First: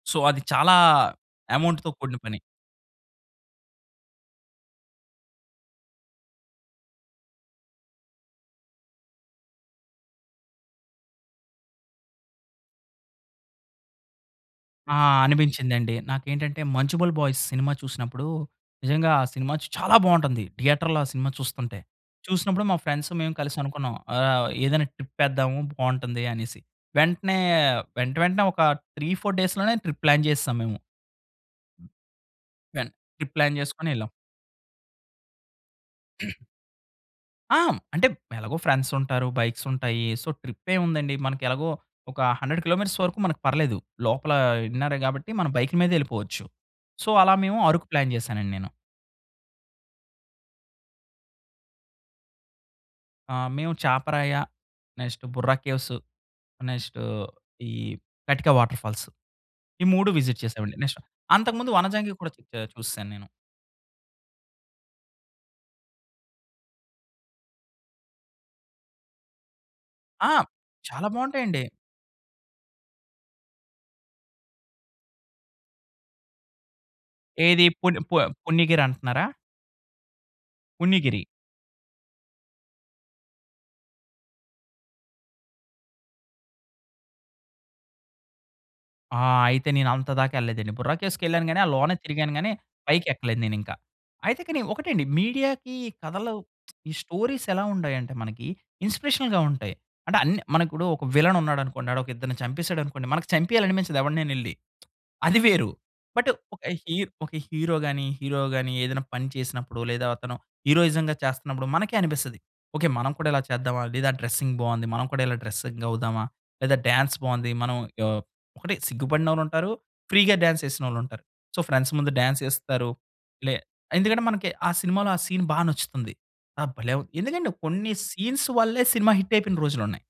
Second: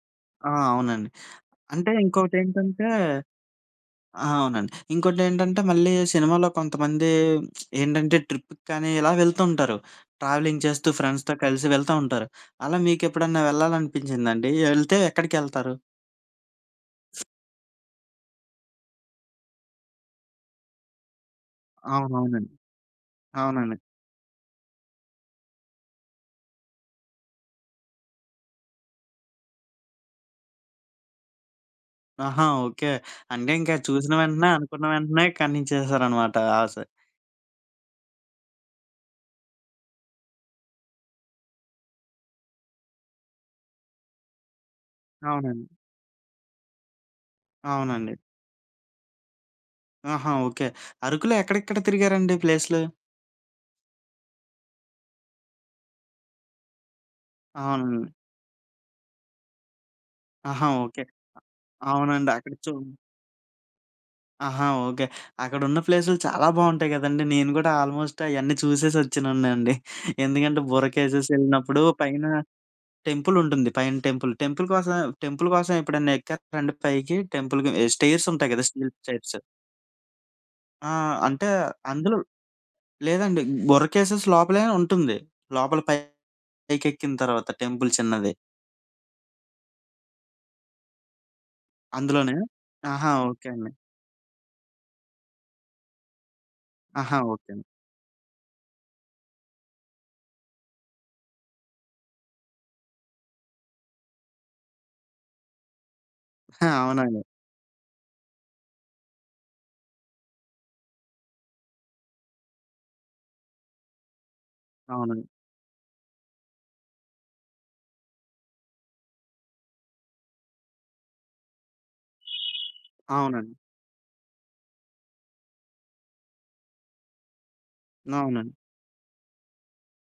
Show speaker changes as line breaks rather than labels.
So, అది
ఆ!
చాలా
అవునండి.
యమౌంట్‌తో
అంటే
కూడిన పని.
ఇంకోకటేంటంటే ఆ! అవునండి. ఇంకోటేంటంటే, మళ్ళీ సినిమాలో కొంతమంది ఏంటంటే, ట్రిప్పుకానీ ఇలా వెళ్తుంటారు. ట్రావెలింగ్ చేస్తూ, ఫ్రెండ్స్‌తో కలిసి వెళ్తా ఉంటారు. అలా మీకేప్పుడన్నా వెళ్లాలనిపించిందండి?
ఆ!
యెళ్తే ఎక్కడికెళ్తారు?
అనిపించిందండి. నాకేంటంటే, 'మంజుమ్మెల్ బాయ్స్' సినిమా చూసినప్పుడూ, నిజంగా ఆ సినిమా చ చాలా బాగుంటుంది. థియేటర్‌లో ఆ సినిమా చూస్తుంటే,
అవునవునండి.
చూసినప్పుడు, మా ఫ్రెండ్స్, మేము
అవునండి.
కలిసనుకున్నాం, ఆహ్, ఏదన్నా ట్రిప్పేద్దాము, బావుంటుంది అనేసి. వెంటనే, వెంట వెంటనే ఒక 3, 4 డేస్‌లోనే, ట్రిప్ ప్లాన్ జేసేశాం మేము.
ఆహా! ఓకే.
వెంట్ ట్రిప్
అంటే
ప్లాన్
ఇంకా
జేసుకొనెళ్ళాం.
చూసిన వెంటనే, అనుకున్న వెంటనే, కానిచ్చేసారనమాట, ఆశ.
ఆ! హ్మ్. అంటే, ఎలగో ఫ్రెండ్సుంటారు, బైక్సుంటాయి. సో ట్రిప్పేముందండి, మనకెలగో ఒక 100 కిలోమీటర్స్ వరకు మనకు పర్లేదు. లోపలా ఇన్నరే గాబట్టి, మనం
అవునండి.
బైకు మీదే ఎళ్ళిపోవచ్చు. సో, అలా మేము, అరకు
అవునండి.
ప్లాన్ జేశానండి నేను.
ఆహా! ఓకే. అరకులో ఎక్కడెక్కడ తిరిగారండి ప్లేస్లు?
ఆ! మేము చాపరాయి, నెక్స్టు బొర్రా కేవ్స్, ఆహ్, నెక్స్టు ఈ
అవునండి.
కటిక వాటర్ఫాల్స్. ఈ 3 విజిట్
ఆహా!
చేశామండి. Next
okay.
అంతకుముందు
ఆహ్,
వంజంగి
అవునండి.
గూడా చెక్
అక్కడ
చా
చు
చూసేసాను నేను.
ఆహా! ఓకే. అక్కడున్న ప్లేసులు చాలా బావుంటాయి గదండీ. నేను గూడా ఆల్‌మోస్ట్, అయన్నీ చూసేసొచ్చినోడినే అండి.
ఆ!
ఎందుకంటే బొర్రా
చాలా
కేవ్స్
బావుంటాయండి.
ఎళ్ళినప్పుడు, పైన టెంపులుంటుంది. పైన టెంపుల్, టెంపుల్ కోసమే టెంపుల్ కోసం, ఎప్పుడైనా ఎక్కేత్తారండి పైకి?
ఏది
టెంపుల్‌కి ఎహ్,
పున్ ప
స్టేర్సుంటాయి గదా!
పుణ్యగిరి
స్టీల్
అంటన్నారా?
స్టేర్స్. ఆ!
పుణ్యగిరి.
అంటే, అందులో లేదండి బొర్రా కేవ్స్ లోపలయినా ఉంటుంది. లోపల పైకెక్కిన తరవాత, టెంపుల్ చిన్నది.
ఆ! అయితే నేనంత దాకా ఎళ్ళలేదండి. బుర్రా కేవ్స్‌కెళ్ళానుగాని, ఆ లోనే తిరిగాను
అందులోనే
గాని,
ఆహా!
పైకెక్కలేదు
ఓకే అండి.
నేనింకా. అయితే కానీ ఒకటండి, మీడియాకి కథలు ఈ
ఆహా!
స్టోరీస్
ఓకే అండి.
ఎలా ఉంటాయంటే మనకి, ఇన్స్పిరేషనల్‌గా ఉంటాయి. అంటే అన్ మనకిప్పుడు ఒక విలనున్నాడనుకోండి, ఆడొక ఇద్దరిని చంపేసాడనుకోండి. మనకి చంపియాలనిపించదు ఎవడినైనా ఎళ్లి. అది వేరు. బట్టు ఒక
ఆ!
హీర్
అవునండి.
ఒక హీరో‌గాని, హీరో‌గాని ఏదన్నా పని చేసినప్పుడో, లేదా అతను హీరోయిజం‌గా చేస్తున్నప్పుడు మనకే అనిపిస్తది, ఓకే, మనం గూడా ఇలా చేద్దామా? లేదా డ్రెస్సింగ్ బావుంది, మనం కూడా
అవునండి.
ఇలా డ్రెస్సింగ్ అవుదామా? లేదా డాన్స్ బావుంది, మనం ఆహ్, ఒకటి సిగ్గుపడినొళ్ళుంటారు, ఫ్రీగా డాన్స్ చేసినోళ్ళుంటారు. సో ఫ్రెండ్స్ ముందు డాన్స్ ఎస్తారు, లే
అవునండి.
ఎందుకంటే, మనకి ఆ సినిమాలో, ఆ సీన్ బా నచ్చుతుంది. ఆహ్, భలే! వుం ఎందుకంటే, కొన్ని సీన్స్
అవునండి.
వల్లే, సినిమా హిట్టయిపోయిన రోజులున్నాయి.